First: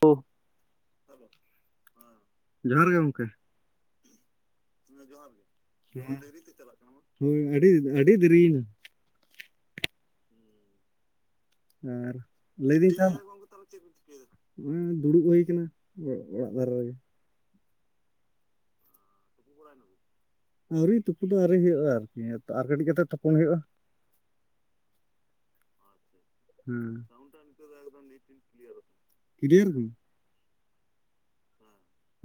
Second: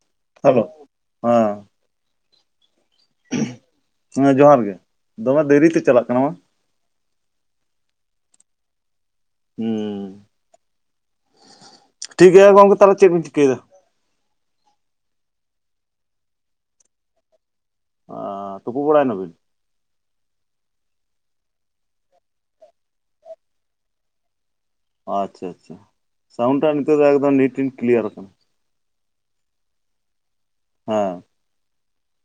ᱠᱩ ᱦᱮᱞᱳ ᱦᱟᱸ ᱡᱚᱦᱟᱨ ᱜᱮ ᱜᱚᱝᱠᱮ ᱾ ᱦᱮᱸ ᱡᱚᱦᱟᱨ ᱜᱮ ᱾ ᱡᱚᱦᱟᱨ ᱜᱮ [inaudible] ᱟᱹᱰᱤ ᱟᱹᱰᱤ ᱫᱮᱨᱤᱭᱮᱱᱟ ᱾ ᱦᱩᱸ ᱴᱷᱤᱠ ᱜᱮᱭᱟ ᱜᱚᱝᱠᱮ ᱛᱟᱦᱚᱞᱮ ᱪᱮᱫ ᱵᱤᱱ ᱪᱤᱠᱟᱹᱭᱮᱫᱟ? ᱪᱮᱫ ᱯᱮ ᱪᱤᱠᱟᱹ ᱮᱫᱟ? ᱱᱚᱜᱚᱭ ᱫᱩᱲᱩᱵ ᱦᱩᱭ ᱟᱠᱟᱱᱟ [inaudible] ᱚᱲᱟᱜ ᱫᱷᱟᱨᱮ ᱨᱮᱜᱮ ᱾ ᱟᱻ ᱛᱩᱯᱩ ᱵᱟᱲᱟ ᱱᱟ ᱵᱤᱱ? ᱟᱹᱣᱨᱤ ᱛᱩᱯᱩ ᱫᱚ ᱟᱹᱣᱨᱤ ᱦᱩᱭᱩᱜᱼᱟ, ᱟᱨᱠᱤ ᱟᱨ ᱠᱟᱹᱴᱤᱡ ᱠᱟᱛᱮ ᱛᱚᱯᱚᱱ ᱦᱩᱭᱩᱜᱼᱟ ᱾ ᱟᱪᱪᱷᱟ ᱟᱪᱪᱷᱟ ᱥᱟᱣᱩᱱᱰ ᱴᱟᱜ ᱦᱮᱸ ᱱᱤᱛᱚᱜ ᱫᱚ ᱮᱠᱫᱚᱢ ᱱᱤᱴᱤᱱ ᱠᱞᱤᱭᱟᱨ ᱠᱟᱱᱟ᱾ [inaudible] ᱠᱞᱤᱭᱟᱨ [inaudible] ᱦᱟᱸ ᱾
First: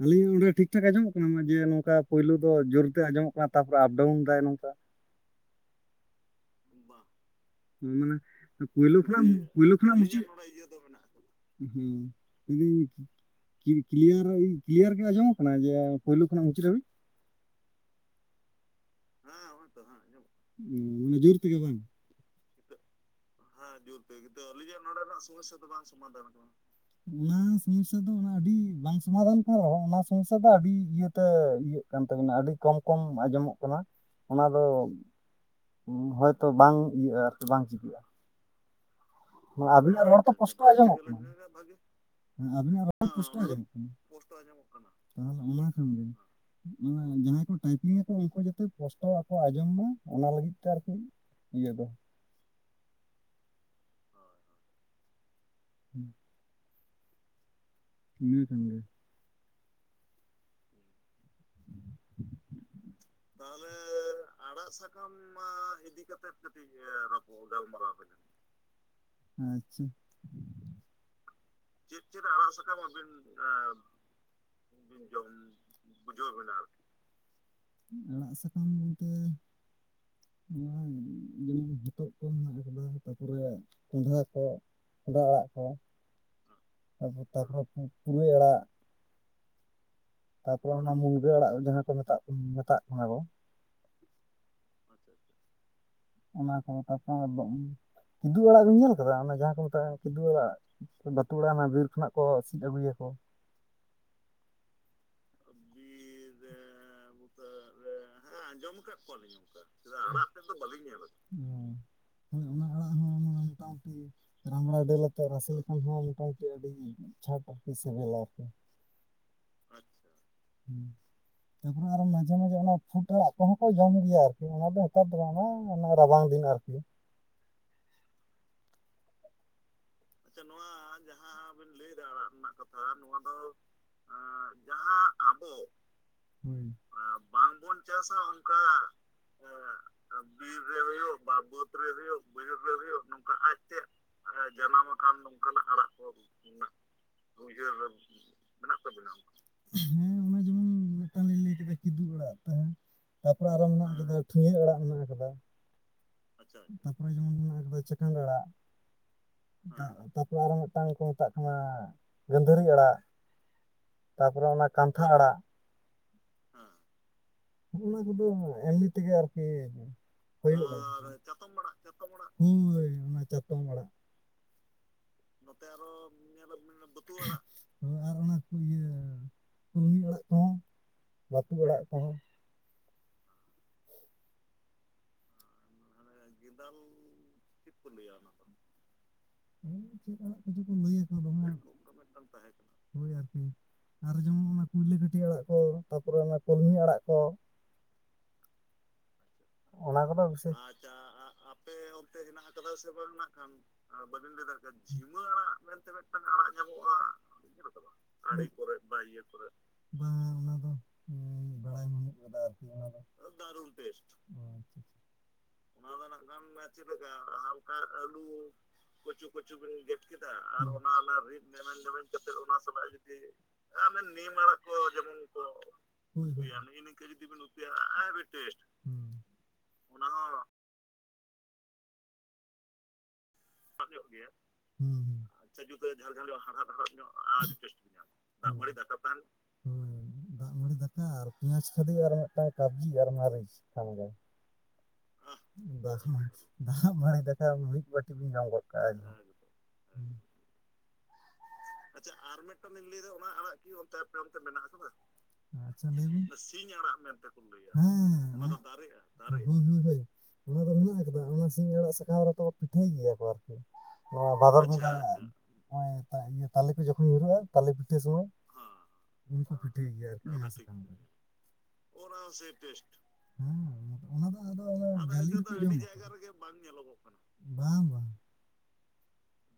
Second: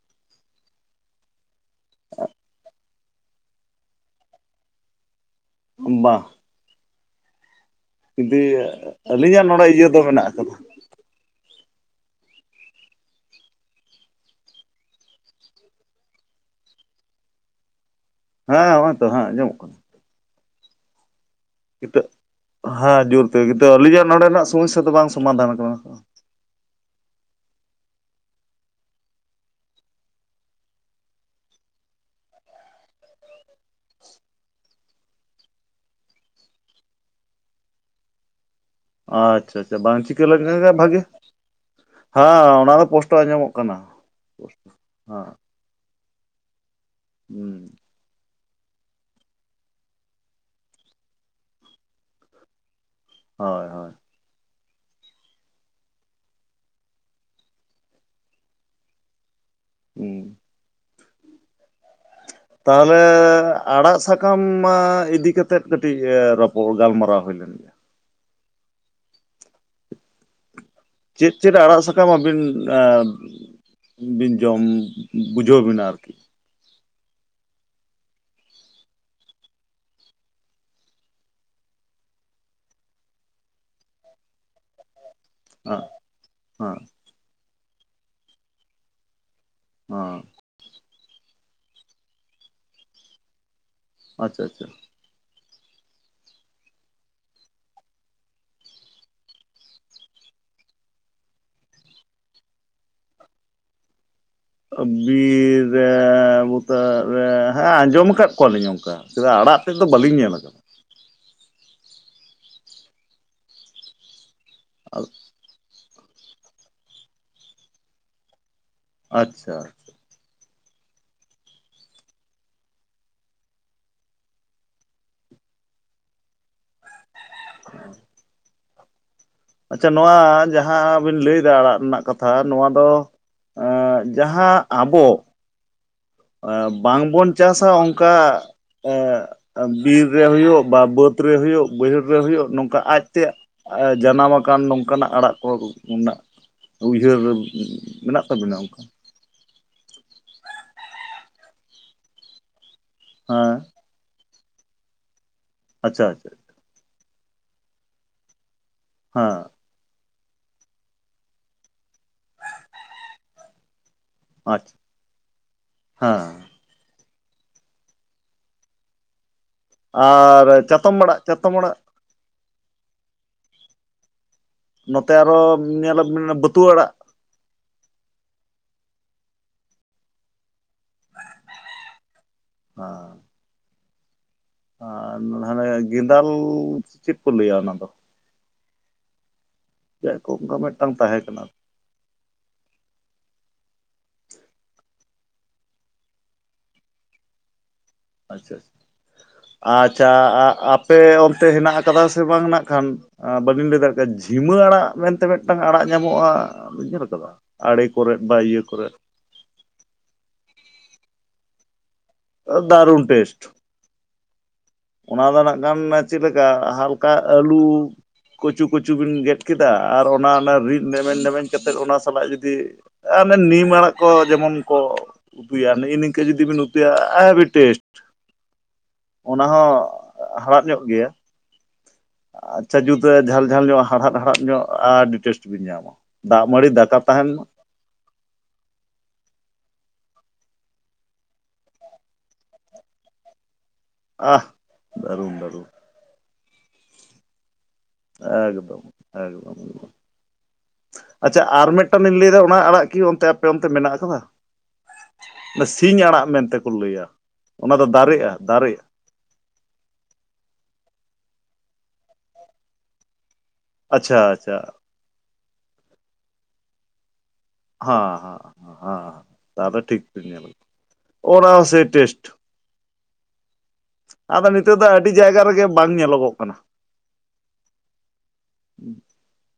ᱟᱞᱤᱧᱟᱜ ᱚᱸᱰᱮ ᱴᱷᱤᱠ ᱴᱷᱟᱠ ᱟᱸᱡᱚᱢᱚᱜ ᱠᱟᱱᱟ ᱚᱱᱡᱮ ᱱᱚᱝᱠᱟ ᱯᱳᱭᱞᱳ ᱫᱚ ᱡᱳᱨᱛᱮ ᱟᱸᱡᱚᱢᱚᱜ ᱠᱟᱱᱟ ᱛᱟᱨᱯᱚᱨᱮ ᱟᱯ ᱰᱟᱣᱩᱱ ᱫᱟᱭ ᱱᱚᱝᱠᱟ ᱵᱟ ᱵᱟ ᱢᱟᱱᱮ ᱯᱳᱭᱞᱳ ᱠᱷᱚᱱᱟᱜ ᱟᱹᱞᱤᱧᱟᱜ ᱱᱚᱰᱮ ᱯᱳᱭᱞᱳ ᱤᱭᱟᱹ ᱫᱚ ᱠᱷᱚᱱᱟᱜ ᱢᱮᱱᱟᱜ ᱟᱠᱟᱫᱟ ᱤᱭᱟᱹ ᱫᱚ ᱢᱮᱱᱟᱜ-ᱟ᱾ ᱦᱩᱸ [inaudible] ᱠᱤ ᱠᱞᱤᱭᱟᱨ ᱠᱞᱤᱭᱟᱨ ᱜᱮ ᱟᱸᱡᱚᱢᱚᱜ ᱠᱟᱱᱟ ᱡᱮ ᱯᱩᱭᱞᱩ ᱠᱷᱚᱱᱟᱜ ᱢᱩᱪᱟᱹᱫ ᱦᱟᱹᱵᱤᱡ? ᱦᱮᱸ ᱱᱚᱜ-ᱚᱭ ᱦᱮᱸ ᱱᱚᱜ-ᱚᱭ ᱛᱚ ᱦᱮᱸ ᱟᱸᱡᱚᱢᱚᱜ ᱠᱟᱱᱟ ᱾ ᱡᱩᱨ ᱛᱮᱜᱮ ᱵᱟᱝ? ᱴᱟᱹᱜ ᱦᱟᱸ ᱡᱳᱨ ᱛᱮᱜᱮ ᱛᱚ ᱟᱹᱞᱤᱧᱟᱜ ᱱᱚᱰᱮᱱᱟᱜ ᱥᱚᱢᱚᱹᱥᱥᱟ ᱫᱚ ᱵᱟᱝ ᱥᱚᱢᱟᱫᱟᱱ ᱠᱟᱱᱟ! [unintelligible] ᱚᱱᱟ ᱥᱚᱢᱚᱹᱥᱥᱟ ᱫᱚ ᱚᱱᱟ ᱟᱹᱰᱤ ᱵᱟᱝ ᱥᱚᱢᱟᱫᱷᱟᱱ ᱛᱮᱦᱚᱸ, ᱚᱱᱟ ᱥᱚᱢᱚᱹᱥᱥᱟ ᱫᱚ ᱟᱹᱰᱤ ᱤᱭᱟᱹ ᱛᱮ ᱤᱭᱟᱹᱜ ᱠᱟᱱ ᱛᱟᱵᱤᱱᱟ, ᱟᱹᱰᱤ ᱠᱚᱢ ᱠᱚᱢ ᱟᱸᱡᱚᱢᱚᱜ ᱠᱟᱱᱟ ᱚᱱᱟ ᱫᱚ ᱦᱚᱭᱛᱚ ᱵᱟᱝ ᱤᱭᱟᱹᱜᱼᱟ ᱟᱨᱠᱤ ᱵᱟᱝ ᱪᱤᱠᱟᱹᱜᱼᱟ᱾ ᱟᱪᱪᱷᱟ ᱦᱚ ᱟᱪᱪᱷᱟ ᱵᱟᱝ ᱟᱹᱵᱤᱱᱟᱜ ᱪᱤᱠᱟᱹ ᱨᱚᱲ ᱛᱚ ᱞᱮᱱᱠᱷᱟᱱ ᱯᱚᱥᱴᱚ ᱜᱮ ᱵᱷᱟᱜᱮ ᱟᱡᱚᱢᱚᱜ ᱠᱟᱱᱟ? [inaudible] ᱦᱮᱸ ᱚᱱᱟ ᱫᱚ ᱯᱳᱥᱴᱚ ᱟᱸᱡᱚᱢᱚᱜ ᱠᱟᱱᱟ [inaudible] ᱚᱱᱟ ᱠᱷᱟᱱ ᱜᱮ᱾ ᱢᱟᱱᱮ ᱡᱟᱦᱟᱸᱭ ᱠᱚ ᱦᱮᱸ ᱴᱟᱭᱯᱤᱝ ᱟᱠᱚ ᱩᱱᱠᱩ ᱡᱟᱛᱮᱫ ᱯᱚᱥᱴᱚ ᱨᱚᱲ ᱠᱚ ᱟᱸᱡᱚᱢ ᱢᱟ ᱚᱱᱟ ᱞᱟᱹᱜᱤᱫ ᱛᱮ ᱟᱨᱠᱤ ᱤᱭᱟᱹ ᱫᱚ ᱾ ᱦᱚᱭ-ᱦᱚᱭ᱾ ᱦᱩᱸ ᱾ ᱤᱱᱟᱹ ᱠᱷᱟᱱ ᱜᱮ᱾ ᱦᱮᱸ ᱾ [inaudible] ᱛᱟᱦᱞᱮ ᱟᱲᱟᱜ ᱥᱟᱠᱟᱢ ᱢᱟ ᱤᱫᱤ ᱠᱟᱛᱮᱫ ᱠᱟᱹᱴᱤᱡ ᱨᱚᱯ ᱠᱚ ᱦᱚᱸ ᱜᱟᱞᱢᱟᱨᱟᱣ ᱦᱩᱭ ᱞᱮᱱ ᱜᱮᱭᱟ ᱟᱪᱪᱷᱟ ᱪᱮᱫ ᱪᱮᱫ ᱟᱲᱟᱜ ᱥᱟᱠᱟᱢ ᱟᱵᱤᱱ [unintelligible] ᱵᱤᱱ ᱡᱚᱢ ᱵᱩᱡᱷᱟᱹᱣ ᱵᱤᱱᱟ ᱟᱨᱠᱤ ᱟᱲᱟᱜ ᱥᱟᱠᱟᱢ ᱜᱚᱢᱠᱮ ᱱᱚᱣᱟ ᱡᱮᱢᱚᱱ ᱦᱚᱛᱚᱜ ᱠᱚ ᱢᱮᱱᱟᱜ ᱟᱠᱟᱫᱟ ᱛᱟᱯᱚᱨᱮ ᱠᱚᱸᱰᱷᱟ ᱠᱚ ᱾ ᱠᱚᱸᱰᱷᱟ ᱟᱲᱟᱜ [unintelligible] ᱛᱟᱯᱚᱨ ᱛᱮ ᱟᱨᱦᱚ ᱯᱩᱨᱟᱹᱭ ᱟᱲᱟᱜ ᱚᱻ ᱛᱟᱯᱚ ᱨᱮ ᱚᱱᱟ ᱢᱩᱱᱜᱟᱹ ᱟᱲᱟᱜ ᱡᱟᱦᱟᱸ ᱠᱚ ᱢᱮᱛᱟᱜ ᱠᱟᱱ, ᱢᱮᱛᱟᱜ ᱠᱟᱱᱟ ᱠᱚ! ᱟᱪᱪᱷᱟ ᱟᱪᱷᱟ ᱾ ᱚᱱᱟ ᱠᱚᱸ [inaudible] ᱠᱤᱫᱩᱜ ᱟᱲᱟᱜ ᱵᱮᱱ ᱧᱮᱞ ᱠᱟᱫᱟ, ᱚᱱᱟ ᱡᱟᱸ ᱠᱚ ᱢᱮᱛᱟᱜᱼᱟ ᱠᱤᱫᱩᱣ ᱟᱲᱟᱜ? ᱵᱟᱹᱛᱩᱣᱟ ᱟᱲᱟᱜ ᱢᱟ ᱵᱤᱨ ᱠᱷᱚᱱᱟᱜ ᱠᱚ ᱥᱤᱫ ᱟᱹᱜᱩᱭᱟᱠᱚ ᱵᱤᱨᱻ [unintelligible] ᱨᱮ ᱦᱮᱸ ᱟᱸᱡᱚᱢ ᱟᱠᱟᱫ ᱠᱚᱣᱟᱞᱤᱧ ᱚᱱᱠᱟ ᱪᱮᱫᱟᱜ ᱟᱲᱟᱜ ᱛᱮᱫ ᱫᱚ ᱵᱟᱹᱞᱤᱧ ᱧᱮᱞ ᱟᱠᱟᱫᱟ ᱾ [unintelligible] ᱦᱚᱭ ᱚᱱᱟ ᱟᱲᱟᱜ ᱦᱚᱸ ᱢᱚᱴᱟ-ᱢᱩᱴᱤ ᱨᱟᱢᱲᱟ ᱫᱟᱹᱞ ᱟᱛᱮ ᱨᱟᱥᱮ [unintelligible] ᱦᱚᱸ ᱢᱚᱴᱟ-ᱢᱩᱴᱤ ᱟᱹᱰᱤ ᱪᱷᱟᱴ ᱟᱨᱠᱤ ᱥᱤᱵᱤᱞᱟᱠᱤ ᱟᱪᱪᱷᱟ᱾ [inaudible] ᱛᱟᱯᱚᱨᱮ ᱟᱨᱚ ᱢᱟᱡᱷᱮ ᱢᱟᱡᱷᱮ ᱚᱱᱟ ᱯᱷᱩᱰ ᱟᱲᱟᱜ ᱠᱚᱦᱚᱸ ᱠᱚ ᱡᱚᱢ ᱜᱮᱭᱟ ᱟᱨᱠᱤ ᱚᱱᱟ ᱫᱚ ᱱᱮᱛᱟᱨ ᱫᱚ ᱵᱟᱝ ᱾ᱚᱱᱟ ᱚᱱᱟ ᱨᱟᱵᱟᱝ ᱫᱤᱱ ᱟᱨᱠᱤ᱾ [unintelligible] ᱟᱪᱪᱷᱟ ᱱᱚᱣᱟ ᱡᱟᱦᱟᱸ ᱵᱤᱱ ᱞᱟᱹᱭᱫᱟ ᱟᱲᱟᱜ ᱨᱮᱱᱟᱜ ᱠᱟᱛᱷᱟ ᱱᱚᱣᱟ ᱫᱚ ᱡᱟᱦᱟᱸ ᱡᱟᱦᱟᱸ ᱟᱵᱚ, [inaudible] ᱵᱟᱝᱵᱚᱱ ᱪᱟᱥᱟ ᱚᱱᱠᱟ ᱮᱸᱜ ᱵᱤᱨ ᱨᱮ ᱦᱩᱭᱩᱜ ᱵᱟ ᱵᱟᱹᱫᱽ ᱨᱮ ᱦᱳᱭᱳᱜ ᱵᱟᱹᱭᱦᱟᱹᱲ ᱨᱮ ᱦᱳᱭᱳᱜ ᱱᱚᱝᱠᱟ ᱟᱡᱛᱮ ᱡᱟᱱᱟᱢ ᱟᱠᱟᱱ ᱱᱚᱝᱠᱟᱱ ᱱᱟᱜ ᱟᱲᱟᱜ ᱠᱚ ᱨᱮᱱᱟᱜ ᱩᱭᱦᱟᱹᱨ ᱢᱮᱱᱟᱜ ᱛᱟᱵᱮᱱᱟ ᱚᱱᱠᱟ? ᱦᱮᱸ ᱚᱱᱮ ᱡᱮᱢᱚᱱ ᱢᱤᱫᱴᱟᱝ ᱞᱤᱧ ᱞᱟᱹᱭ ᱠᱮᱫᱟ ᱠᱤᱫᱩᱜ ᱟᱲᱟᱜ ᱛᱟᱦᱮᱸ ᱛᱟᱯᱚᱨᱮ ᱦᱮᱸ ᱟᱨᱚ ᱢᱮᱱᱟᱜ ᱟᱠᱟ ᱴᱷᱩᱭᱟᱹᱜ ᱟᱲᱟᱜ ᱢᱮᱱᱟᱜ ᱟᱠᱟᱫᱟ᱾ ᱟᱪᱪᱷᱟ ᱟᱪᱷᱟ᱾ ᱟᱪᱪᱷᱟ ᱛᱟᱯᱚᱨᱮ ᱡᱮᱢᱚᱱ ᱢᱮᱱᱟᱜ ᱟᱠᱟᱫᱟ ᱪᱮᱠᱟᱱ ᱟᱲᱟᱜ, ᱦᱟᱸ ᱛᱟᱯᱚᱨ ᱟᱨᱚ ᱢᱤᱫᱴᱟᱝ ᱠᱚ ᱢᱮᱛᱟᱜ ᱠᱟᱱᱟ ᱜᱟᱹᱫᱷᱟᱹᱨᱤ ᱟᱲᱟᱜ᱾ ᱛᱟᱯᱚᱨᱮ ᱚᱱᱟ ᱠᱟᱱᱛᱷᱟ ᱟᱲᱟᱜ, ᱦᱟᱸ ᱚᱱᱟ ᱠᱚᱫᱚ ᱮᱢᱱᱤ ᱛᱮᱜᱮ ᱟᱨᱠᱤ ᱟᱨ ᱦᱳᱭᱳᱜᱼᱟ ᱪᱟᱛᱚᱢ ᱟᱨ ᱟᱲᱟᱜ ᱪᱟᱛᱚᱢ ᱟᱲᱟᱜ, ᱦᱳᱭ ᱚᱱᱟ ᱪᱟᱛᱚᱢ ᱟᱲᱟᱜ, ᱱᱚᱛᱮ ᱟᱨᱚ ᱧᱮᱞᱟᱵᱮᱱ ᱵᱟᱹᱛᱩᱣᱟᱹ ᱟᱲᱟᱜ᱾ ᱦᱳᱭ ᱟᱨ ᱚᱱᱟ ᱠᱚ ᱤᱭᱟᱹ ᱠᱚᱲᱢᱤ ᱟᱲᱟᱜ᱾ ᱟᱲᱟᱜ ᱠᱚᱦᱚᱸ ᱵᱟᱹᱛᱩ ᱟᱲᱟᱜ ᱠᱚᱦᱚᱸ, ᱟᱨ ᱟᱨ ᱦᱟᱱᱮ ᱜᱮᱸᱫᱟᱞ ᱪᱮᱫ ᱠᱚ ᱞᱟᱹᱭᱟ ᱚᱱᱟ ᱫᱚ? ᱮᱭ ᱪᱮᱫ ᱟᱲᱟᱜ ᱚᱱᱠᱟ ᱠᱚᱪᱚ ᱠᱚ ᱢᱤᱫᱴᱟᱝ ᱞᱟᱹᱭᱟ ᱠᱚ ᱛᱟᱦᱮᱸ ᱠᱟᱱᱟ ᱫᱚᱢᱮ ᱚᱱᱠᱟ ᱢᱤᱫᱴᱟᱝ ᱛᱟᱦᱮᱸ ᱠᱟᱱᱟ ᱦᱳᱭ ᱟᱨᱠᱤ ᱟᱨ ᱡᱮᱢᱚᱱ ᱚᱱᱟ ᱠᱩᱭᱞᱟᱹ ᱠᱟᱹᱴᱤ ᱟᱲᱟᱜ ᱠᱚ ᱛᱟᱯᱚᱨᱮ ᱚᱱᱟ ᱠᱚᱞᱢᱤ ᱟᱲᱟᱜ ᱠᱚ, ᱟᱪᱪᱷᱟ ᱟᱪᱪᱷᱟ, ᱚᱱᱟ ᱟᱪᱪᱷᱟ ᱠᱚᱫᱚ ᱟᱻ ᱵᱤᱥᱮᱥ ᱟᱯᱮ ᱚᱱᱛᱮ ᱦᱮᱱᱟᱜ ᱟᱠᱟᱫᱟ ᱥᱮ ᱵᱟᱝ ᱱᱟᱜ ᱠᱷᱟᱱ ᱵᱟᱹᱞᱤᱧ ᱞᱟᱹᱭ ᱫᱟᱲᱮᱭᱟᱜ ᱠᱟᱱᱟ, ᱡᱷᱤᱢᱟᱹ ᱟᱲᱟᱜ ᱢᱮᱱᱛᱮ ᱢᱤᱜᱴᱟᱝ ᱟᱲᱟᱜ ᱧᱟᱢᱚᱜᱼᱟ, ᱧᱮᱞ ᱟᱠᱟᱫᱟ ᱟᱲᱮ ᱠᱚᱨᱮᱫ ᱵᱟ ᱤᱭᱟᱹ ᱠᱚᱨᱮᱫ᱾ [inaudible] ᱵᱟᱝ ᱚᱱᱟ ᱫᱚ ᱵᱟᱲᱟᱭ ᱵᱟᱹᱱᱩᱜ᱾ ᱫᱟᱨᱩᱱ ᱴᱮᱥᱴ᱾ ᱴᱮᱥᱴ, ᱚᱱᱟ ᱫᱚ ᱱᱟᱜ ᱠᱷᱟᱱ ᱪᱮᱜᱞᱮᱠᱟ ᱦᱟᱞᱠᱟ ᱟᱹᱞᱩ ᱠᱩᱪᱩ ᱠᱩᱪᱩ ᱵᱤᱱ ᱜᱮᱫ ᱠᱮᱫ ᱫᱟ ᱟᱨ ᱚᱱᱟ ᱚᱱᱟ ᱨᱤᱫ ᱱᱮᱢᱮᱧ ᱞᱮᱢᱮᱧ ᱠᱟᱛᱮᱫ ᱚᱱᱟ ᱥᱟᱞᱟᱜ ᱡᱩᱫᱤ ᱟᱨ ᱚᱱᱮ ᱱᱤᱢ ᱟᱲᱟᱜ ᱠᱚ ᱡᱮᱢᱚᱱ ᱠᱚ ᱩᱛᱩᱭᱟ ᱱᱮᱜᱼᱮ ᱱᱤᱝᱠᱟᱹ ᱡᱩᱫᱤ ᱵᱮᱱ ᱩᱛᱩᱭᱟ ᱦᱮᱵᱷᱤ ᱴᱮᱥᱴ᱾ ᱦᱩᱸ ᱚᱱᱟ ᱦᱚᱸ ᱦᱟᱲᱦᱟᱜ ᱧᱚᱜ ᱜᱮᱭᱟ, ᱟᱪᱪᱷᱟ ᱡᱩᱛ ᱡᱷᱟᱞ ᱡᱷᱟᱞ ᱧᱚᱜ ᱦᱟᱲᱦᱟᱫ ᱦᱟᱲᱦᱟᱫ ᱧᱚᱜ ᱦᱩᱸ ᱟᱹᱰᱤ ᱦᱩᱸ ᱴᱮᱥᱴ ᱵᱤᱱ ᱧᱟᱢᱟ, ᱫᱟᱜ ᱢᱟᱹᱲᱤ ᱫᱟᱠᱟ ᱛᱟᱦᱮᱱ, [inaudible] ᱫᱟᱜ ᱢᱟᱲᱤ ᱫᱟᱠᱟ ᱛᱟᱦᱮᱱ, ᱦᱳᱭ ᱫᱟᱜ ᱢᱟᱰᱤ ᱫᱟᱠᱟ ᱟᱨ ᱯᱮᱸᱭᱟᱡᱽ ᱠᱷᱟᱹᱫᱤ ᱟᱨ ᱢᱤᱫᱴᱟᱝ ᱠᱟᱵᱽᱡᱤ ᱟᱨ ᱢᱟᱨᱤᱪ ᱠᱷᱟᱱ ᱜᱮ ᱟᱦ, ᱫᱟᱨᱩᱱ ᱫᱟᱨᱩᱱ ᱫᱟᱜ ᱢᱟᱲᱤ ᱫᱟᱠᱟ ᱢᱤᱫ ᱵᱟᱴᱤ ᱮᱠᱫᱚᱢ ᱮᱠᱫᱚᱢ ᱟᱪᱪᱷᱟ ᱟᱨ ᱢᱤᱫ ᱟᱪᱪᱷᱟ ᱟᱨ ᱢᱤᱜᱴᱟᱝ ᱞᱤᱧ ᱞᱟᱹᱭᱫᱟ ᱚᱱᱟ ᱟᱲᱟᱜ ᱠᱤ ᱚᱱᱛᱮ ᱟᱯᱮ ᱟᱠᱟᱫᱟ ᱚᱱᱛᱮ ᱢᱮᱱᱟᱜ ᱟᱠᱟᱫᱟ? ᱚᱱᱟ ᱟᱪᱷᱟ ᱥᱤᱧ ᱞᱟᱹᱭ ᱟᱲᱟᱜ ᱵᱮᱱ ᱢᱮᱱᱛᱮ ᱠᱚ ᱥᱤᱧ ᱟᱲᱟᱜ ᱞᱟᱹᱭᱟ ᱢᱮᱱᱛᱮᱠᱚ ᱞᱟᱹᱭᱟ ᱚᱱᱟ ᱫᱚ ᱫᱟᱨᱮᱜᱼᱟ ᱚᱱᱟ ᱫᱚ ᱫᱟᱨᱮᱜᱼᱟ᱾ ᱦᱳᱭ ᱦᱳᱭ ᱚᱱᱟ ᱫᱚ ᱢᱮᱱᱟᱜ ᱠᱟᱫᱟ, ᱚᱱᱟ ᱥᱤᱧ ᱟᱲᱟᱜ ᱥᱟᱠᱟᱢ ᱨᱮᱠᱚ ᱯᱤᱴᱷᱟᱹᱭ ᱜᱮᱭᱟ ᱠᱚ ᱟᱨᱠᱤ᱾ ᱟᱪᱪᱷᱟ ᱱᱚᱣᱟ ᱟᱪᱪᱷᱟ ᱵᱷᱟᱫᱚᱨ ᱵᱚᱜᱟ ᱱᱚᱜᱼᱚᱭ ᱛᱟᱞᱮ ᱠᱚ ᱡᱚᱠᱷᱚᱱ ᱧᱩᱨᱩᱜᱼᱟ, ᱛᱟᱞᱮ ᱯᱤᱴᱷᱟᱹ ᱦᱮᱸ ᱥᱚᱢᱚᱭ ᱦᱮᱸ ᱦᱮᱸ ᱩᱱᱠᱩ ᱛᱟᱦᱚᱞᱮ ᱯᱤᱴᱷᱟᱹᱭ ᱴᱷᱤᱠ ᱜᱮᱭᱟ ᱵᱤᱱ ᱟᱨᱠᱤ ᱧᱮᱞ ᱠᱟᱫᱟ, ᱚᱱᱟ ᱦᱚ ᱥᱮᱭ ᱴᱮᱥᱴ ᱚᱱᱟ ᱦᱚ ᱥᱮᱭ ᱴᱮᱥᱴ ᱦᱮᱸ ᱚᱱᱟ ᱫᱚ ᱟᱫᱚ ᱱᱤᱛᱚᱜ ᱟᱹᱰᱤ ᱡᱟᱭᱜᱟ ᱨᱮᱜᱮ ᱵᱟᱝ ᱨᱮᱜᱮ ᱧᱮᱞᱚᱜᱚᱜ ᱠᱟᱱᱟ ᱵᱟᱝ ᱧᱮᱞᱚᱜᱚᱜ ᱠᱟᱱᱟ ᱵᱟᱝ ᱵᱟᱝ ᱦᱮᱸ [inaudible]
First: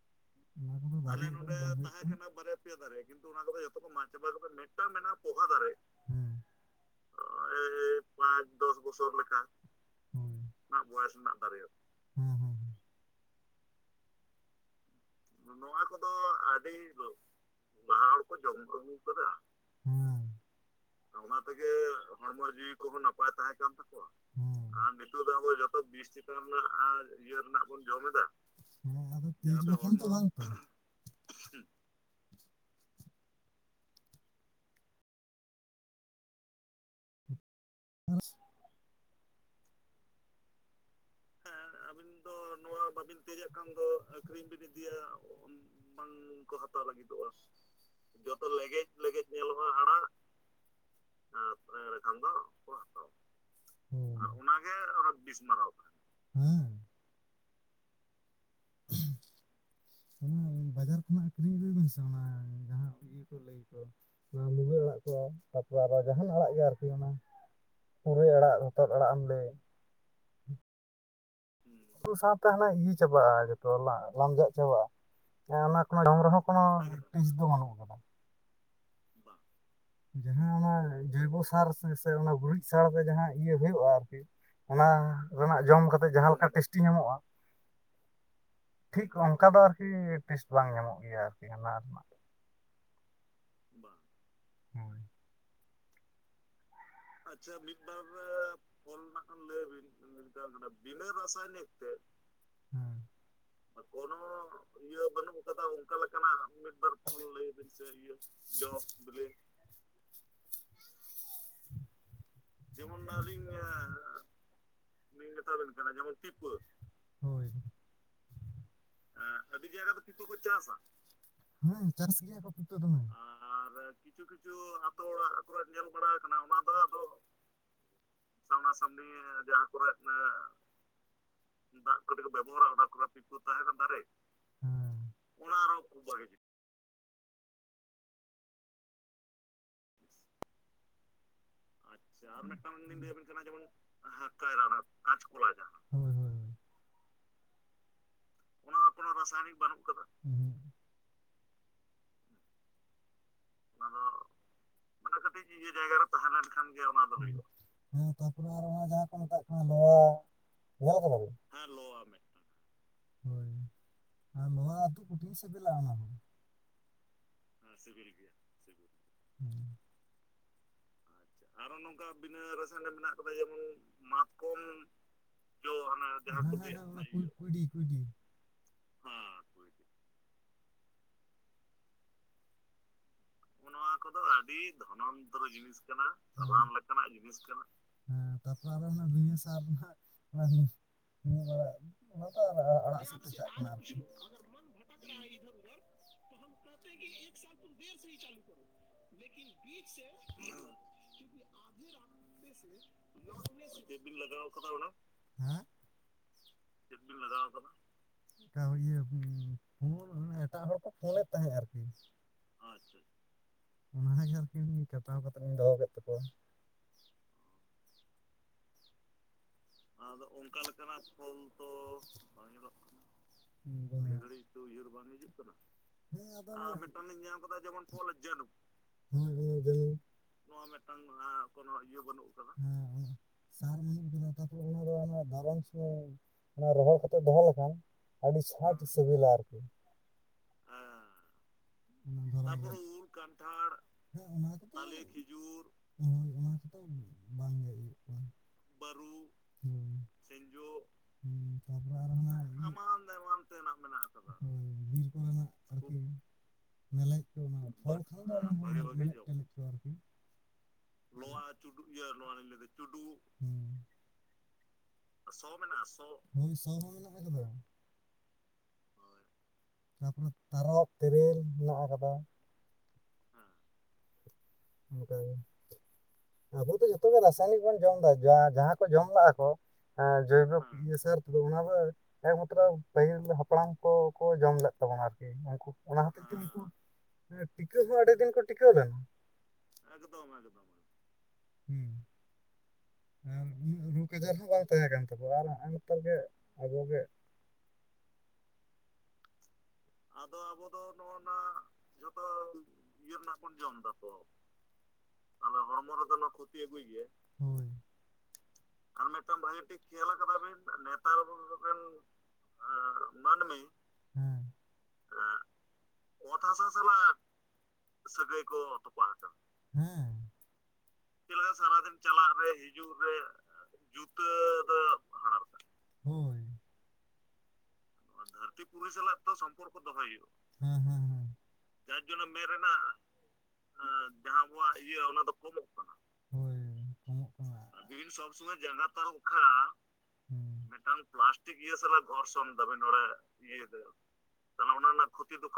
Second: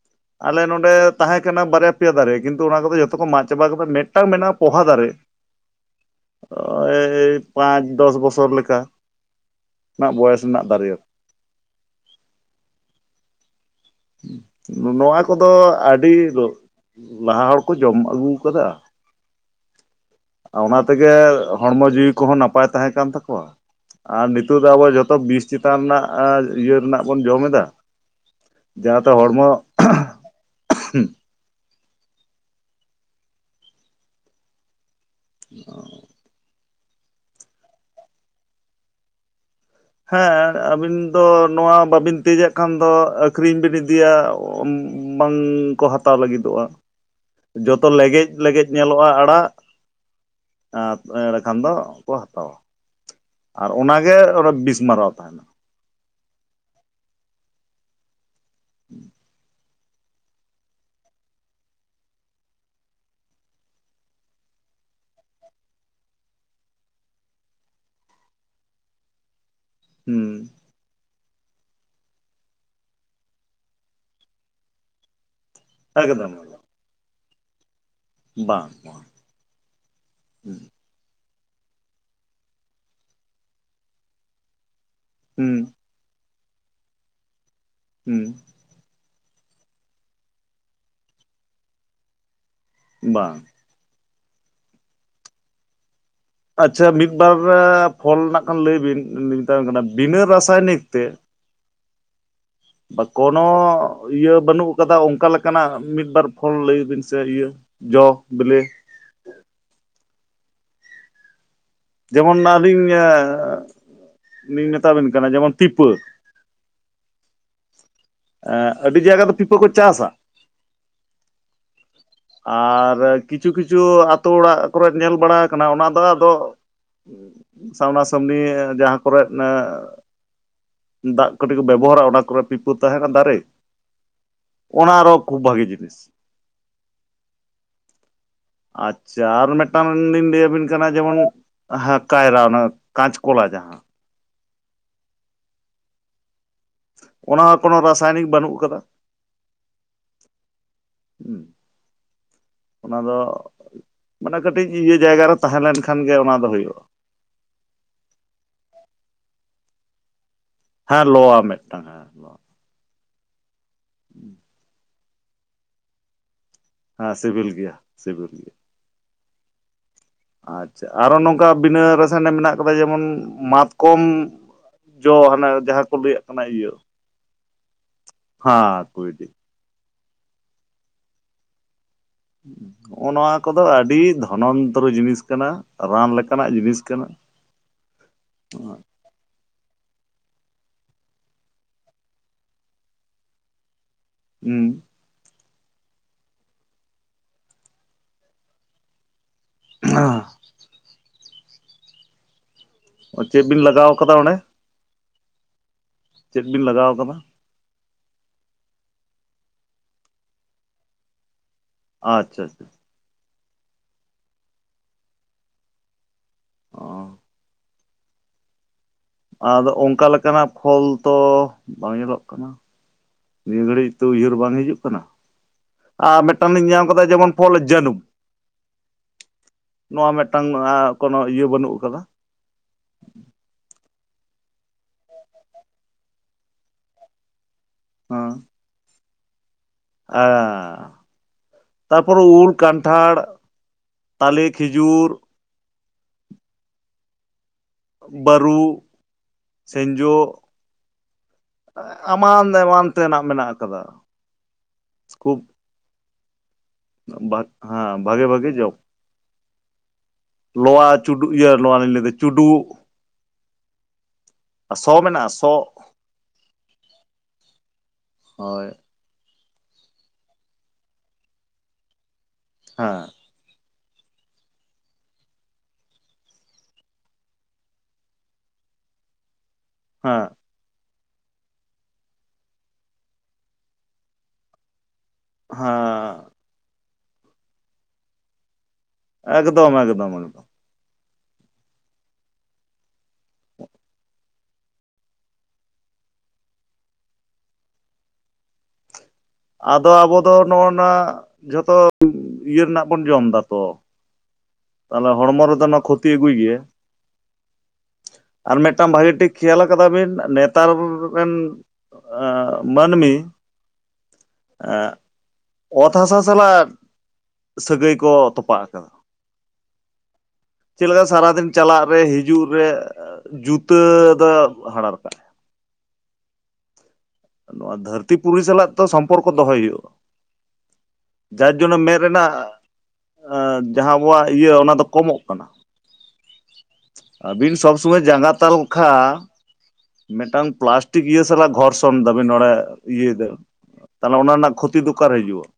ᱟᱞᱮ ᱱᱚᱰᱮ ᱛᱟᱦᱮᱸ ᱯᱮᱭᱟ ᱠᱟᱱᱟ ᱫᱟᱨᱮ ᱵᱟᱨᱭᱟ ᱠᱤᱱᱛᱩ ᱯᱮᱭᱟ ᱚᱱᱟ ᱠᱚᱫᱚ ᱫᱟᱨᱮ ᱡᱚᱛᱚ ᱠᱤᱱᱛᱩ ᱠᱚ ᱚᱱᱟ ᱢᱟᱜ ᱠᱚᱫᱚ ᱪᱟᱵᱟ ᱡᱚᱛᱚ ᱠᱟᱫᱟ ᱠᱚ ᱢᱚᱜ ᱢᱤᱫᱴᱟᱝ ᱪᱟᱵᱟ ᱠᱮᱫᱟ ᱠᱤᱱᱛᱩ ᱢᱤᱫᱴᱟᱝ ᱢᱮᱱᱟᱜᱼᱟ ᱯᱚᱦᱟ ᱫᱟᱨᱮ ᱦᱩᱸ ᱚᱭ ᱯᱟᱸᱪ ᱫᱚᱥ ᱵᱚᱪᱷᱚᱨ ᱞᱮᱠᱟ ᱵᱚᱭᱮᱥ ᱨᱮᱱᱟᱜ ᱫᱟᱨᱭᱟ ᱦᱩᱸ ᱱᱚᱣᱟ ᱠᱚᱫᱚ ᱱᱚᱣᱟ ᱠᱚᱫᱚ ᱟᱹᱰᱤ ᱟᱹᱰᱤ ᱞᱟᱦᱟ ᱦᱚᱲ ᱠᱚ ᱡᱚᱢ ᱵᱟᱦᱟ ᱦᱚᱲ ᱟᱹᱜᱩ ᱠᱚ ᱡᱚᱢ ᱠᱟᱫᱟ ᱟᱹᱜᱩ ᱠᱟᱫᱟ ᱦᱩᱸ ᱚᱱᱟ ᱛᱮᱜᱮ ᱚᱱᱟ ᱛᱮᱜᱮ ᱦᱚᱲᱢᱚ ᱡᱤᱣᱤ ᱠᱚᱦᱚᱸ ᱦᱚᱲᱢᱚ ᱱᱟᱯᱟᱭ ᱡᱤᱣᱤ ᱛᱟᱦᱮᱸ ᱠᱚᱦᱚᱸ ᱠᱟᱱ ᱱᱟᱯᱟᱭ ᱛᱟᱠᱚᱣᱟ ᱛᱟᱦᱮᱸ ᱠᱟᱱ ᱛᱟᱠᱚᱣᱟ ᱟᱨ ᱱᱤᱛᱚᱜ ᱫᱚ ᱟᱵᱚ ᱡᱷᱚᱛᱚ ᱵᱤᱥ ᱟᱨ ᱪᱮᱛᱟᱱ ᱡᱚᱛᱚ ᱨᱮᱱᱟᱜ ᱵᱤᱥ ᱪᱮᱛᱟᱱ ᱤᱭᱟᱹ ᱨᱮᱱᱟᱜ ᱵᱚᱱ ᱤᱭᱟᱹ ᱡᱚᱢ ᱮᱫᱟ ᱨᱮᱱᱟᱜ ᱵᱚᱱ ᱡᱚᱢ ᱮᱫᱟ ᱡᱟᱦᱟᱸᱛᱮ ᱦᱚᱲᱢᱚ [unintelligible] [unintelligible] [unintelligible] ᱦᱮᱸ ᱟᱹᱵᱤᱱ ᱫᱚ ᱱᱚᱣᱟ ᱵᱟᱵᱤᱱ ᱛᱮᱡᱟᱜ ᱠᱷᱟᱱ ᱫᱚ ᱟᱹᱠᱷᱨᱤᱧ ᱵᱤᱱ ᱤᱫᱤᱭᱟ ᱵᱟᱝ ᱠᱚ ᱦᱟᱛᱟᱣ ᱞᱟᱹᱜᱤᱫᱚᱜᱼᱟ ᱡᱚᱛᱚ ᱞᱮᱜᱮᱡ ᱞᱮᱜᱮᱡ ᱧᱮᱞᱚᱜᱼᱟ ᱟᱲᱟᱜ ᱛᱟᱨᱯᱚᱨᱮ ᱮᱱᱠᱷᱟᱱ ᱫᱚ ᱠᱚ ᱦᱟᱛᱟᱣᱟ ᱟᱨ ᱦᱳᱭ ᱚᱱᱟᱜᱮ ᱚᱸᱰᱮ ᱵᱤᱥᱢᱟᱨᱟᱣ ᱛᱟᱦᱮᱱᱟ ᱦᱮᱸ ᱚᱱᱟ ᱵᱟᱡᱟᱨ ᱠᱷᱚᱱᱟᱜ ᱠᱤᱨᱤᱧ ᱟᱹᱜᱩᱭ ᱵᱮᱱ ᱥᱮ ᱚᱱᱟ ᱡᱟᱦᱟᱸ ᱤᱭᱟᱹ ᱠᱚ ᱞᱟᱹᱭ ᱚᱱᱟ ᱢᱩᱞᱟᱹ ᱟᱲᱟᱜ ᱠᱚ ᱛᱟᱨᱯᱚᱨ ᱟᱨᱚ ᱡᱟᱦᱟᱱ ᱟᱲᱟᱜ ᱜᱮ ᱟᱨᱠᱤ ᱚᱱᱟ ᱯᱩᱨᱟᱹᱭ ᱟᱲᱟᱜ ᱦᱚᱛᱚᱫ ᱟᱲᱟᱜ ᱮᱢ ᱞᱟᱹᱭ ᱦᱩᱸ ᱩ ᱥᱟᱶᱛᱮ ᱦᱟᱱᱮ ᱤᱭᱟ ᱪᱟᱵᱟᱜᱼᱟ ᱡᱚᱛᱚ ᱞᱟᱢᱡᱟᱜ ᱪᱟᱵᱟᱜᱼᱟ ᱦᱮ ᱚᱱᱟ ᱡᱚᱢ ᱮᱠᱫᱚᱢ ᱨᱮᱦᱚᱸ ᱠᱳᱱᱳ ᱴᱮᱥᱴ ᱫᱚ ᱵᱟᱹᱱᱩᱜ ᱟᱠᱟᱫᱟ ᱵᱟᱝ [inaudible] ᱡᱟᱦᱟᱸ ᱚᱱᱟ ᱡᱮᱭᱵᱚ ᱥᱟᱨ ᱥᱮ ᱚᱱᱟ ᱜᱩᱨᱤᱡ ᱥᱟᱨ ᱨᱮ ᱡᱟᱦᱟᱸ ᱤᱭᱟᱹ ᱦᱩᱭᱩᱜᱼᱟ ᱟᱨᱠᱤ ᱚᱱᱟ ᱦᱩᱸ ᱨᱮᱱᱟᱜ ᱡᱚᱢ ᱠᱟᱛᱮᱫ ᱡᱟᱦᱟᱸ ᱞᱮᱠᱟ ᱴᱮᱥᱴᱤ ᱧᱟᱢᱚᱜᱼᱟ ᱦᱩᱸ ᱴᱷᱤᱠ ᱚᱱᱠᱟ ᱫᱚ ᱟᱨᱠᱤ ᱴᱮᱥᱴ ᱵᱟᱝ ᱧᱟᱢᱚᱜ ᱜᱮᱭᱟ ᱟᱨᱠᱤ ᱚᱱᱟ ᱨᱮᱱᱟᱜ ᱵᱟᱝ ᱵᱟᱝ ᱦᱳᱭ ᱟᱪᱪᱷᱟ ᱢᱤᱫ ᱵᱟᱨ ᱯᱷᱚᱞ ᱨᱮᱱᱟᱜ ᱠᱷᱟᱱ ᱞᱟᱹᱭ ᱵᱤᱱ ᱢᱮᱛᱟᱵᱮᱱ ᱠᱟᱱᱟ ᱵᱤᱱᱟᱹ ᱨᱟᱥᱟᱟᱭᱱᱤᱠ ᱛᱮ ᱨᱚᱥᱟᱭᱟᱱᱤᱠ ᱛᱮ ᱵᱟ ᱠᱳᱱᱳ ᱠᱳᱱᱳ ᱤᱭᱟᱹ ᱵᱟᱹᱱᱩᱜ ᱟᱠᱟᱫᱟ ᱤᱭᱟᱹ ᱚᱱᱠᱟ ᱵᱟᱹᱱᱩᱜ ᱟᱠᱟᱫᱟ ᱞᱮᱠᱟᱱᱟᱜ ᱚᱱᱠᱟ ᱢᱤᱫ ᱵᱟᱨ ᱞᱮᱠᱟᱱᱟᱜ ᱯᱷᱚᱞ ᱢᱤᱫ ᱞᱟᱹᱭ ᱵᱟᱨ ᱵᱤᱱ ᱥᱮ ᱯᱷᱳᱞ ᱤᱭᱟᱹ ᱞᱟᱹᱭᱵᱤᱱ ᱥᱮ ᱡᱚ ᱤᱭᱟᱹ ᱵᱤᱞᱤ ᱡᱚ ᱵᱚᱞᱮ ᱡᱮᱢᱚᱱ ᱚᱱᱟ ᱡᱮᱢᱚᱱ ᱟᱹᱞᱤᱧ ᱟᱸ ᱞᱤᱧ ᱢᱮᱛᱟ ᱵᱮᱱᱟ ᱞᱤᱧ ᱢᱮᱛᱟ ᱵᱮᱱ ᱠᱟᱱᱟ ᱡᱮᱢᱚᱱ ᱴᱤᱯᱟᱹ ᱾ ᱦᱳᱭ ᱟᱹᱰᱤ ᱡᱟᱭᱜᱟ ᱫᱚ ᱯᱤᱯᱟᱹ ᱠᱚ ᱪᱟᱥᱟ ᱩᱛᱩ ᱠᱚ ᱪᱟᱥᱟ ᱟᱨ ᱠᱤᱪᱷᱩ ᱠᱤᱪᱷᱩ ᱟᱛᱩ ᱚᱲᱟᱜ ᱠᱚᱨᱮᱫ ᱧᱮᱞ ᱵᱟᱲᱟ ᱠᱟᱱᱟ ᱚᱱᱟ ᱫᱚ ᱟᱫᱚ ᱥᱟᱣᱱᱟᱥᱢᱱᱤ ᱡᱟᱦᱟᱸ ᱠᱚᱨᱮᱜ ᱮᱸᱜ ᱫᱟᱜ ᱠᱟᱹᱴᱤᱡ ᱠᱚ ᱵᱮᱵᱚᱦᱟᱨᱟ ᱚᱱᱟ ᱠᱚᱨᱮ ᱯᱤᱯᱟᱹ ᱛᱟᱸᱦᱮᱱᱟ ᱫᱟᱨᱮ ᱚᱱᱟ ᱦᱮᱸ ᱟᱨᱚ ᱠᱷᱩᱵᱽ ᱵᱷᱟᱜᱤ ᱡᱤᱱᱤᱥ ᱟᱪᱪᱷᱟ ᱟᱨ ᱢᱤᱫᱴᱟᱝ ᱞᱤᱧ ᱞᱟᱹᱭ ᱟᱹᱵᱤᱱ ᱠᱟᱱᱟ ᱡᱮᱢᱚᱱ ᱦᱮᱸ ᱠᱟᱭᱨᱟ ᱚᱱᱟ ᱠᱟᱸᱪᱠᱚᱞᱟ ᱡᱟᱦᱟᱸ ᱾ ᱦᱮᱸ ᱠᱟᱭᱨᱟ ᱚᱱᱟ ᱠᱟᱸᱪᱠᱚᱞᱟ ᱡᱟᱦᱟᱸ ᱾ ᱦᱩᱸ ᱦᱩᱸ ᱚᱱᱟ ᱦᱚᱸ ᱠᱳᱱᱳ ᱨᱟᱥᱟᱭᱚᱱᱤᱠ ᱵᱟᱹᱱᱩᱜ ᱠᱟᱫᱟ ᱚᱱᱟᱦ ᱠᱳᱚᱱᱳ ᱨᱟᱥᱟᱭᱚᱱᱤᱠ ᱵᱟᱹᱱᱩᱜ ᱠᱟᱫᱟ ᱾ ᱦᱩᱸ ᱦᱩᱸ ᱚᱱᱟ ᱫᱚ ᱢᱟᱱᱮ ᱠᱟᱹᱴᱤᱡ ᱤᱭᱟᱹ ᱡᱟᱭᱜᱟ ᱨᱮ ᱛᱟᱦᱮᱸ ᱞᱮᱱᱠᱷᱟᱱ ᱜᱮ ᱚᱱᱟ ᱫᱚ ᱦᱩᱭᱩᱜᱼᱟ ᱾ ᱚᱱᱟ ᱫᱚ ᱦᱩᱭᱩᱜᱼᱟ ᱾ ᱦᱮᱸ ᱛᱟᱯᱚᱨᱮ ᱟᱨ ᱚᱱᱟ ᱡᱟᱦᱟᱸ ᱠᱚ ᱢᱮᱛᱟᱜ ᱠᱟᱱᱟ ᱞᱚᱣᱟ ᱧᱮᱞ ᱦᱮᱸ ᱠᱟᱫᱟᱵᱤᱱ? ᱞᱚᱼᱟ ᱦᱮᱸ ᱢᱤᱫᱴᱟᱝ ᱞᱚᱣᱟ ᱞᱚ ᱢᱤᱫᱴᱟᱝ ᱾ ᱦᱳᱭ ᱟᱨ ᱟ ᱟᱹᱛᱩ ᱠᱩᱴᱷᱤᱱ ᱥᱮᱵᱮᱞᱟ ᱚᱱᱟ ᱫᱚ ᱾ ᱦᱮᱸ ᱥᱤᱵᱤᱞ ᱜᱮᱭᱟ ᱥᱤᱵᱤᱞ ᱜᱮᱭᱟ ᱾ ᱦᱩᱸ ᱟᱪᱪᱷᱟ ᱟᱨᱚ ᱱᱚᱝᱠᱟ ᱟᱨᱚ ᱵᱤᱱᱟᱹ ᱱᱚᱝᱠᱟ ᱨᱟᱥᱟᱭᱱᱤᱠ ᱵᱤᱱᱟᱹ ᱢᱮᱱᱟᱜ ᱠᱟᱫᱟ ᱨᱟᱥᱟᱭᱚᱱᱤᱠ ᱡᱮᱢᱚᱱ ᱢᱮᱱᱟᱜ ᱠᱟᱫᱟ ᱡᱮᱢᱚᱱ ᱢᱟᱛᱠᱚᱢ ᱢᱟᱛᱠᱚᱢ ᱡᱚ ᱾ ᱦᱟᱱᱮ ᱡᱚ ᱡᱟᱦᱟᱸ ᱠᱚ ᱚᱱᱟ ᱞᱟᱹᱭᱟᱜ ᱫᱚ ᱾ ᱦᱮᱸ ᱦᱮᱸ ᱚᱱᱟ ᱠᱩᱸᱭᱰᱤ ᱠᱩᱸᱭᱰᱤ ᱾ ᱦᱮᱸ ᱠᱩᱸᱭᱰᱤ ᱾ ᱚᱱᱟ ᱠᱚᱫᱚ ᱟᱹᱰᱤ ᱫᱷᱚᱱᱚᱱᱛᱚᱨᱚ ᱡᱤᱱᱤᱥ ᱠᱟᱱᱟ, ᱨᱟᱱ ᱞᱮᱠᱟᱱᱟᱜ ᱡᱤᱱᱤᱥ ᱠᱟᱱᱟ ᱾ ᱦᱮᱸ ᱛᱟᱨᱯᱚᱨ ᱟᱨᱚ ᱚᱱᱟ ᱵᱤᱱᱟᱹ ᱥᱟᱨ ᱨᱮᱱᱟᱜ [unintelligible] [unintelligible] ᱟᱲᱟᱜ ᱥᱤᱫ ᱞᱮ ᱪᱟᱜ ᱠᱟᱱᱟ [unintelligible] ᱦᱩᱸ [unintelligible] ᱪᱮᱫ ᱵᱤᱱ ᱞᱟᱜᱟᱣ ᱠᱟᱫᱟ ᱚᱸᱰᱮ [unintelligible] ᱠᱟᱫᱟ ᱚᱱᱟ? ᱦᱮᱸᱼ ᱪᱮᱫ ᱵᱤᱱ ᱞᱟᱜᱟᱣ ᱟᱠᱟᱫᱟ? ᱚᱱᱠᱟ ᱤᱭᱟᱹ ᱯᱷᱳᱱ ᱮᱴᱟᱜ ᱦᱚᱲ ᱠᱚ ᱯᱷᱳᱱ ᱮᱫ ᱛᱟᱦᱮᱸᱫ ᱟᱨᱠᱤ ᱾ ᱟᱪᱪᱷᱟ ᱟᱪᱪᱷᱟ ᱾ ᱚᱱᱟ ᱜᱮ ᱟᱨᱠᱤ ᱠᱟᱴᱟᱣ ᱠᱟᱛᱮ ᱤᱧ ᱫᱚᱦᱚ ᱠᱮᱫ ᱛᱟᱠᱚᱣᱟ ᱾ ᱚᱻ ᱟᱫᱚ ᱚᱱᱠᱟ ᱞᱮᱠᱟᱱᱟᱜ ᱯᱷᱚᱞ ᱛᱚ ᱵᱟᱝ ᱧᱮᱞᱚᱜ ᱠᱟᱱᱟ ᱾ ᱜᱷᱟᱹᱲᱤᱡ ᱫᱚ ᱩᱭᱦᱟᱹᱨ ᱵᱟᱝ ᱦᱤᱡᱩᱜ ᱠᱟᱱᱟ ᱾ ᱟᱨ ᱢᱤᱫᱴᱟᱝ ᱞᱤᱧ ᱟᱨ ᱧᱟᱢ ᱠᱟᱫᱟ ᱢᱮᱫᱴᱟᱝ ᱞᱤᱧ ᱡᱮᱢᱚᱱ ᱧᱮᱞ ᱯᱷᱚᱞ ᱠᱟᱫᱟ ᱡᱮᱢᱚᱱ ᱡᱟᱹᱱᱩᱢ ᱯᱷᱚᱞ ᱡᱟᱹᱱᱩᱢ ᱾ [unintelligible] ᱱᱚᱣᱟ ᱢᱤᱫᱴᱟᱝ ᱱᱚᱣᱟ ᱢᱤᱫᱴᱟᱝ ᱫᱚ ᱠᱳᱱᱳ ᱦᱟᱸᱜ ᱤᱭᱟᱹ ᱠᱚᱱᱚ ᱵᱟᱹᱱᱩᱜ ᱤᱭᱟᱹ ᱠᱟᱫᱟ ᱵᱟᱹᱱᱩᱜ᱾ ᱦᱮᱸ ᱦᱮᱸ ᱥᱟᱨ [unintelligible] ᱚᱱᱟ ᱫᱚ ᱨᱟᱵᱟᱝ ᱥᱚᱢᱚᱭ ᱚᱱᱟ ᱨᱚᱦᱚᱲ ᱠᱟᱛᱮ ᱫᱚᱦᱚ ᱞᱮᱠᱷᱟᱱ ᱟᱹᱰᱤ [unintelligible] ᱥᱤᱵᱤᱞᱟ ᱟᱨᱠᱤ᱾ ᱟᱸᱻ ᱛᱟᱨᱯᱚᱨᱮ ᱩᱞ, ᱚᱱᱟ ᱫᱷᱚᱨᱚᱱ ᱨᱮ ᱠᱟᱱᱴᱷᱟᱲ, ᱛᱟᱞᱮ, ᱠᱷᱤᱡᱩᱨ ᱾ ᱠᱷᱤᱡᱩᱨ ᱦᱳᱭ ᱚᱱᱟ ᱠᱚᱫᱚ ᱵᱟᱝ ᱜᱮ ᱤᱭᱟᱹᱜ ᱵᱟᱹᱨᱩ ᱵᱟᱹᱨᱩ, ᱦᱩᱸ, ᱥᱮᱸᱡᱳ ᱥᱮᱸᱡᱳ, ᱛᱟᱨᱯᱚᱨᱮ ᱟᱨᱦᱚᱸ ᱚᱱᱟ ᱮᱢᱟᱱ ᱮᱢᱟᱱ [unintelligible] ᱛᱮᱱᱟᱜ ᱮᱢᱟᱱ ᱛᱮᱱᱟᱜ ᱠᱟᱫᱟ ᱢᱮᱱᱟᱜ ᱟᱠᱟᱫᱟ ᱵᱤᱨ ᱠᱚ ᱠᱷᱩᱵ ᱨᱮᱱᱟᱜ ᱟᱨᱠᱤ ᱾ ᱢᱮᱞᱮᱡ ᱵᱷᱟᱜ ᱠᱚᱢᱟ ᱯᱷᱚᱞ ᱦᱮᱸ ᱠᱷᱚᱱ ᱵᱷᱟᱜᱮ ᱵᱷᱟᱜᱮ ᱫᱚ [unintelligible] ᱞᱳᱣᱟ᱾ ᱞᱚᱣᱟ ᱪᱩᱰᱩᱜ ᱤᱭᱟᱹ ᱞᱚᱣᱟ ᱞᱤᱧ ᱞᱟᱹᱭ ᱫᱟ ᱪᱩᱰᱩᱜ᱾ ᱥᱚ ᱢᱮᱱᱟᱜ ᱥᱚ ᱢᱮᱱᱟᱜ-ᱟ ᱥᱚ? ᱦᱳᱭ ᱥᱚ ᱦᱚᱸ ᱢᱮᱱᱟᱜ ᱟᱠᱟᱫᱟ᱾ ᱦᱚᱭ᱾ ᱛᱟᱯᱚᱨᱮ ᱛᱟᱨᱚᱵ, ᱛᱮᱨᱮᱞ ᱢᱮᱱᱟᱜ ᱟᱠᱟᱫᱟ᱾ ᱦᱮᱸ᱾ ᱚᱱᱠᱟᱜᱮ᱾ ᱟᱵᱚ ᱫᱚ ᱡᱚᱛᱚ ᱜᱮ ᱨᱟᱥᱟᱭᱱᱤᱠ ᱵᱚᱱ ᱡᱚᱢ ᱫᱟ ᱡᱟᱦᱟᱸ ᱠᱚ ᱡᱚᱢ ᱞᱮᱜ-ᱟ ᱠᱚ ᱦᱮᱸ [unintelligible] ᱚᱱᱟ ᱫᱚ ᱮᱠᱢᱟᱛᱨᱚ ᱯᱟᱹᱦᱤᱞ ᱦᱟᱯᱲᱟᱢ ᱠᱚ ᱠᱚ ᱡᱚᱢ ᱞᱮᱫ᱾ [inaudible] ᱚᱱᱟ ᱦᱮᱸ ᱦᱚᱛᱮᱡ ᱛᱮᱜᱮ ᱠᱚ ᱴᱤᱠᱟᱹᱜ ᱢᱟ ᱟᱹᱰᱤ ᱫᱤᱱ ᱠᱚ ᱴᱤᱠᱟᱹᱜ ᱞᱮᱱ᱾ ᱮᱠᱫᱚᱢ ᱮᱠᱫᱚᱢ, ᱦᱩᱸ᱾ ᱩᱱᱟᱹᱜ ᱨᱳᱜᱽ ᱟᱡᱟᱨ ᱦᱚᱸ ᱵᱟᱝ ᱛᱟᱦᱮᱸ ᱠᱟᱱ ᱛᱟᱠᱚᱣᱟ ᱟᱨ ᱦᱮᱸᱜ ᱮ ᱱᱮᱛᱟᱨ ᱜᱮ ᱟᱵᱚᱜᱮ ᱟᱫᱚ ᱟᱵᱚ ᱫᱚ ᱱᱚᱜᱼᱚ ᱱᱟ ᱡᱚᱛᱚ ᱤᱭᱟᱹ ᱨᱮᱱᱟᱜ ᱵᱚᱱ ᱡᱚᱢ ᱮᱫᱟ ᱛᱚ ᱛᱟᱦᱚᱞᱮ ᱦᱚᱲᱢᱚ ᱨᱮᱫᱚ ᱱᱟ ᱠᱷᱚᱛᱤ ᱟᱹᱜᱩᱭ ᱜᱮᱭᱟ ᱦᱳᱭ ᱟᱨ ᱢᱤᱫᱴᱟᱝ ᱵᱷᱟᱹᱜᱤ ᱴᱷᱤᱠ ᱠᱷᱮᱭᱟᱞ ᱟᱠᱟᱫᱟ ᱵᱤᱱ ᱱᱮᱛᱟᱨ ᱨᱮᱱ ᱮᱸᱻ ᱢᱟᱹᱱᱢᱤ ᱦᱮᱸ [unintelligible] ᱚᱛ ᱦᱟᱥᱟ ᱥᱟᱞᱟᱜ ᱥᱟᱹᱜᱟᱹᱭ ᱠᱚ ᱛᱚᱯᱟᱜ ᱟᱠᱟᱫᱟ᱾ ᱦᱮᱸ [inaudible] ᱪᱮᱫ ᱞᱮᱠᱟ ᱥᱟᱨᱟᱫᱤᱱ ᱪᱟᱞᱟᱜ ᱨᱮ ᱦᱤᱡᱩᱜ ᱨᱮ ᱡᱩᱛᱟᱹ ᱫᱚ ᱦᱟᱲᱟᱨ ᱠᱟᱜᱼᱟᱭ ᱦᱚᱭ ᱱᱚᱣᱟ ᱫᱷᱟᱹᱨᱛᱼᱼ ᱱᱚᱣᱟ ᱫᱷᱟᱹᱨᱛᱤ ᱯᱩᱨᱤ ᱥᱟᱞᱟᱜ ᱛᱚ ᱥᱚᱢᱯᱚᱨᱠᱚ ᱫᱚᱦᱚᱭ ᱡᱟᱨ ᱡᱚᱱᱱᱚ ᱦᱩᱭᱩᱜᱼᱟ ᱢᱮᱫ ᱡᱟᱨ [unintelligible] ᱢᱮᱫ ᱨᱮᱱᱟᱜ ᱮᱸ ᱡᱟᱦᱟᱸ ᱟᱵᱚᱣᱟᱜ ᱤᱭᱟᱹ ᱚᱱᱟ ᱫᱚ ᱠᱚᱢᱚᱜ ᱠᱟᱱᱟ᱾ ᱦᱚᱭ ᱦᱚᱭ ᱟᱹᱵᱤᱱ ᱥᱚᱵᱽ ᱥᱚᱢᱚᱭ ᱡᱟᱸᱜᱟ ᱛᱟᱞᱠᱷᱟ ᱦᱩᱸ ᱢᱤᱫᱴᱟᱹᱝ ᱯᱞᱟᱥᱴᱤᱠ ᱤᱭᱟᱹ ᱥᱟᱞᱟᱜ ᱜᱷᱚᱨᱥᱚᱱ ᱫᱟᱹᱵᱤᱱ ᱱᱚᱰᱮ ᱤᱭᱟᱹ ᱭᱮᱫᱟ ᱛᱟᱦᱚᱞᱮ ᱚᱱᱟ ᱨᱮᱱᱟᱜ ᱠᱷᱚᱛᱤ ᱫᱚ ᱚᱠᱟᱨᱮ ᱦᱤᱡᱩᱜᱼᱟ?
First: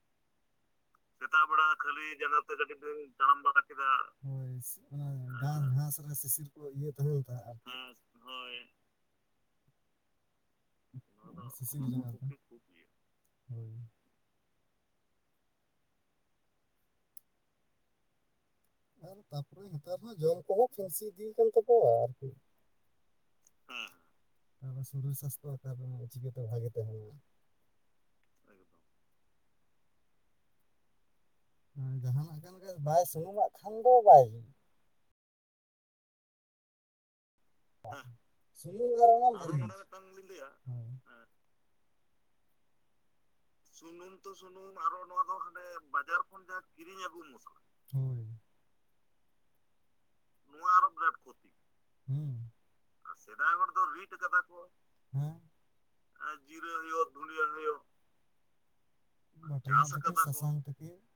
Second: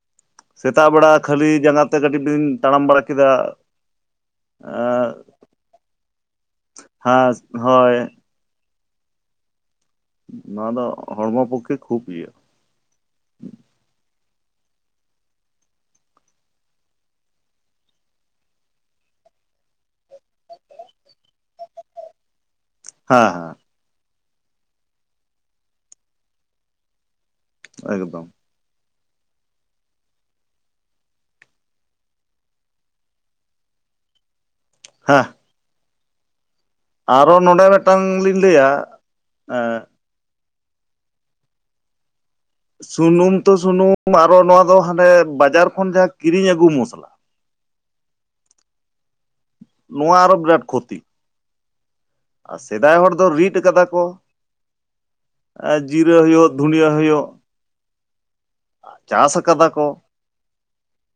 [inaudible] ᱵᱮᱲᱟ ᱥᱮᱛᱟᱜ ᱠᱷᱟᱹᱞᱤ ᱵᱮᱲᱟ ᱡᱟᱸᱜᱟ ᱛᱮ ᱠᱷᱟᱹᱞᱤ ᱠᱟᱹᱴᱤᱡ ᱡᱟᱸᱜᱟ ᱛᱮ ᱠᱟᱹᱴᱤᱡ ᱛᱟᱲᱟᱢ ᱵᱤᱱ ᱵᱟᱲᱟ ᱠᱮᱫᱟ ᱛᱟᱲᱟᱢ ᱵᱟᱲᱟ ᱠᱮᱫᱟ, ᱦᱳᱭ ᱜᱷᱟᱸᱥ ᱜᱷᱟᱸᱥ ᱥᱤᱥᱤᱨ ᱠᱚ ᱤᱭᱟᱹ [unintelligible] ᱦᱳᱭ ᱦᱚᱭ ᱱᱚᱣᱟ ᱫᱚ ᱦᱚᱲᱢᱚ ᱯᱚᱠᱠᱷᱮ ᱠᱷᱩᱵ ᱤᱭᱟᱹ [unintelligible] ᱟᱨ ᱛᱟᱯᱚᱨᱮ ᱱᱮᱛᱟᱨ ᱦᱚᱸ ᱡᱚᱢ ᱠᱚᱦᱚᱸ ᱯᱷᱮᱱᱥᱤ ᱤᱫᱤ ᱠᱟᱱ ᱛᱚᱵᱚᱱ ᱦᱮᱸ ᱦᱮᱸ᱾ ᱦᱩᱸ ᱛᱟᱯᱚᱨ ᱥᱚᱨᱤᱨ ᱥᱟᱥᱛᱚᱜ-ᱟ ᱛᱟᱯᱚᱨᱮ ᱪᱤᱠᱟᱹᱛᱮ ᱵᱷᱟᱹᱜᱤ ᱛᱟᱦᱮᱱᱟ᱾ ᱮᱠᱫᱚᱢ ᱡᱟᱦᱟᱱᱟᱜ ᱠᱟᱱ ᱜᱮ ᱵᱟᱭ ᱥᱩᱱᱩᱢᱟᱜ ᱠᱷᱟᱱ ᱫᱚ ᱵᱟᱭᱼᱼ ᱦᱮᱸ᱾ ᱟᱨᱦᱚᱸ ᱱᱚᱰᱮ ᱢᱤᱫᱴᱟᱝ ᱞᱤᱧ ᱞᱟᱹᱭᱟ ᱮᱸ [unintelligible] ᱥᱩᱱᱩᱢ ᱛᱚ ᱥᱩᱱᱩᱢ ᱟᱨᱦᱚᱸ ᱱᱚᱣᱟ ᱫᱚ ᱦᱟᱱᱰᱮ ᱵᱟᱡᱟᱨ ᱠᱷᱚᱱ ᱡᱟᱦᱟᱸ ᱠᱤᱨᱤᱧ ᱟᱹᱜᱩ ᱢᱚᱥᱞᱟ ᱾ ᱦᱩᱸᱻ ᱱᱚᱣᱟ ᱟᱨᱦᱚᱸ ᱵᱤᱨᱟᱴ ᱠᱷᱚᱛᱤ ᱟᱨ ᱥᱮᱫᱟᱭ ᱦᱚᱲ [unintelligible] ᱫᱚ ᱥᱮᱫᱟᱭ ᱨᱤᱫ ᱦᱚᱲ ᱫᱚ ᱟᱠᱟᱫᱟ ᱠᱚ ᱨᱤᱴ ᱟᱠᱟᱫᱟᱠᱚ ᱡᱤᱨᱟᱹ [unintelligible] ᱟᱨ ᱦᱩᱭᱩᱜ ᱡᱤᱨᱟᱹ ᱫᱷᱩᱱᱤᱭᱟᱹ ᱦᱩᱭᱩᱜ ᱫᱷᱩᱱᱤᱭᱟᱹ ᱦᱩᱭᱩᱜ ᱪᱟᱥ ᱟᱠᱟᱫᱟ ᱠᱚ [unintelligible]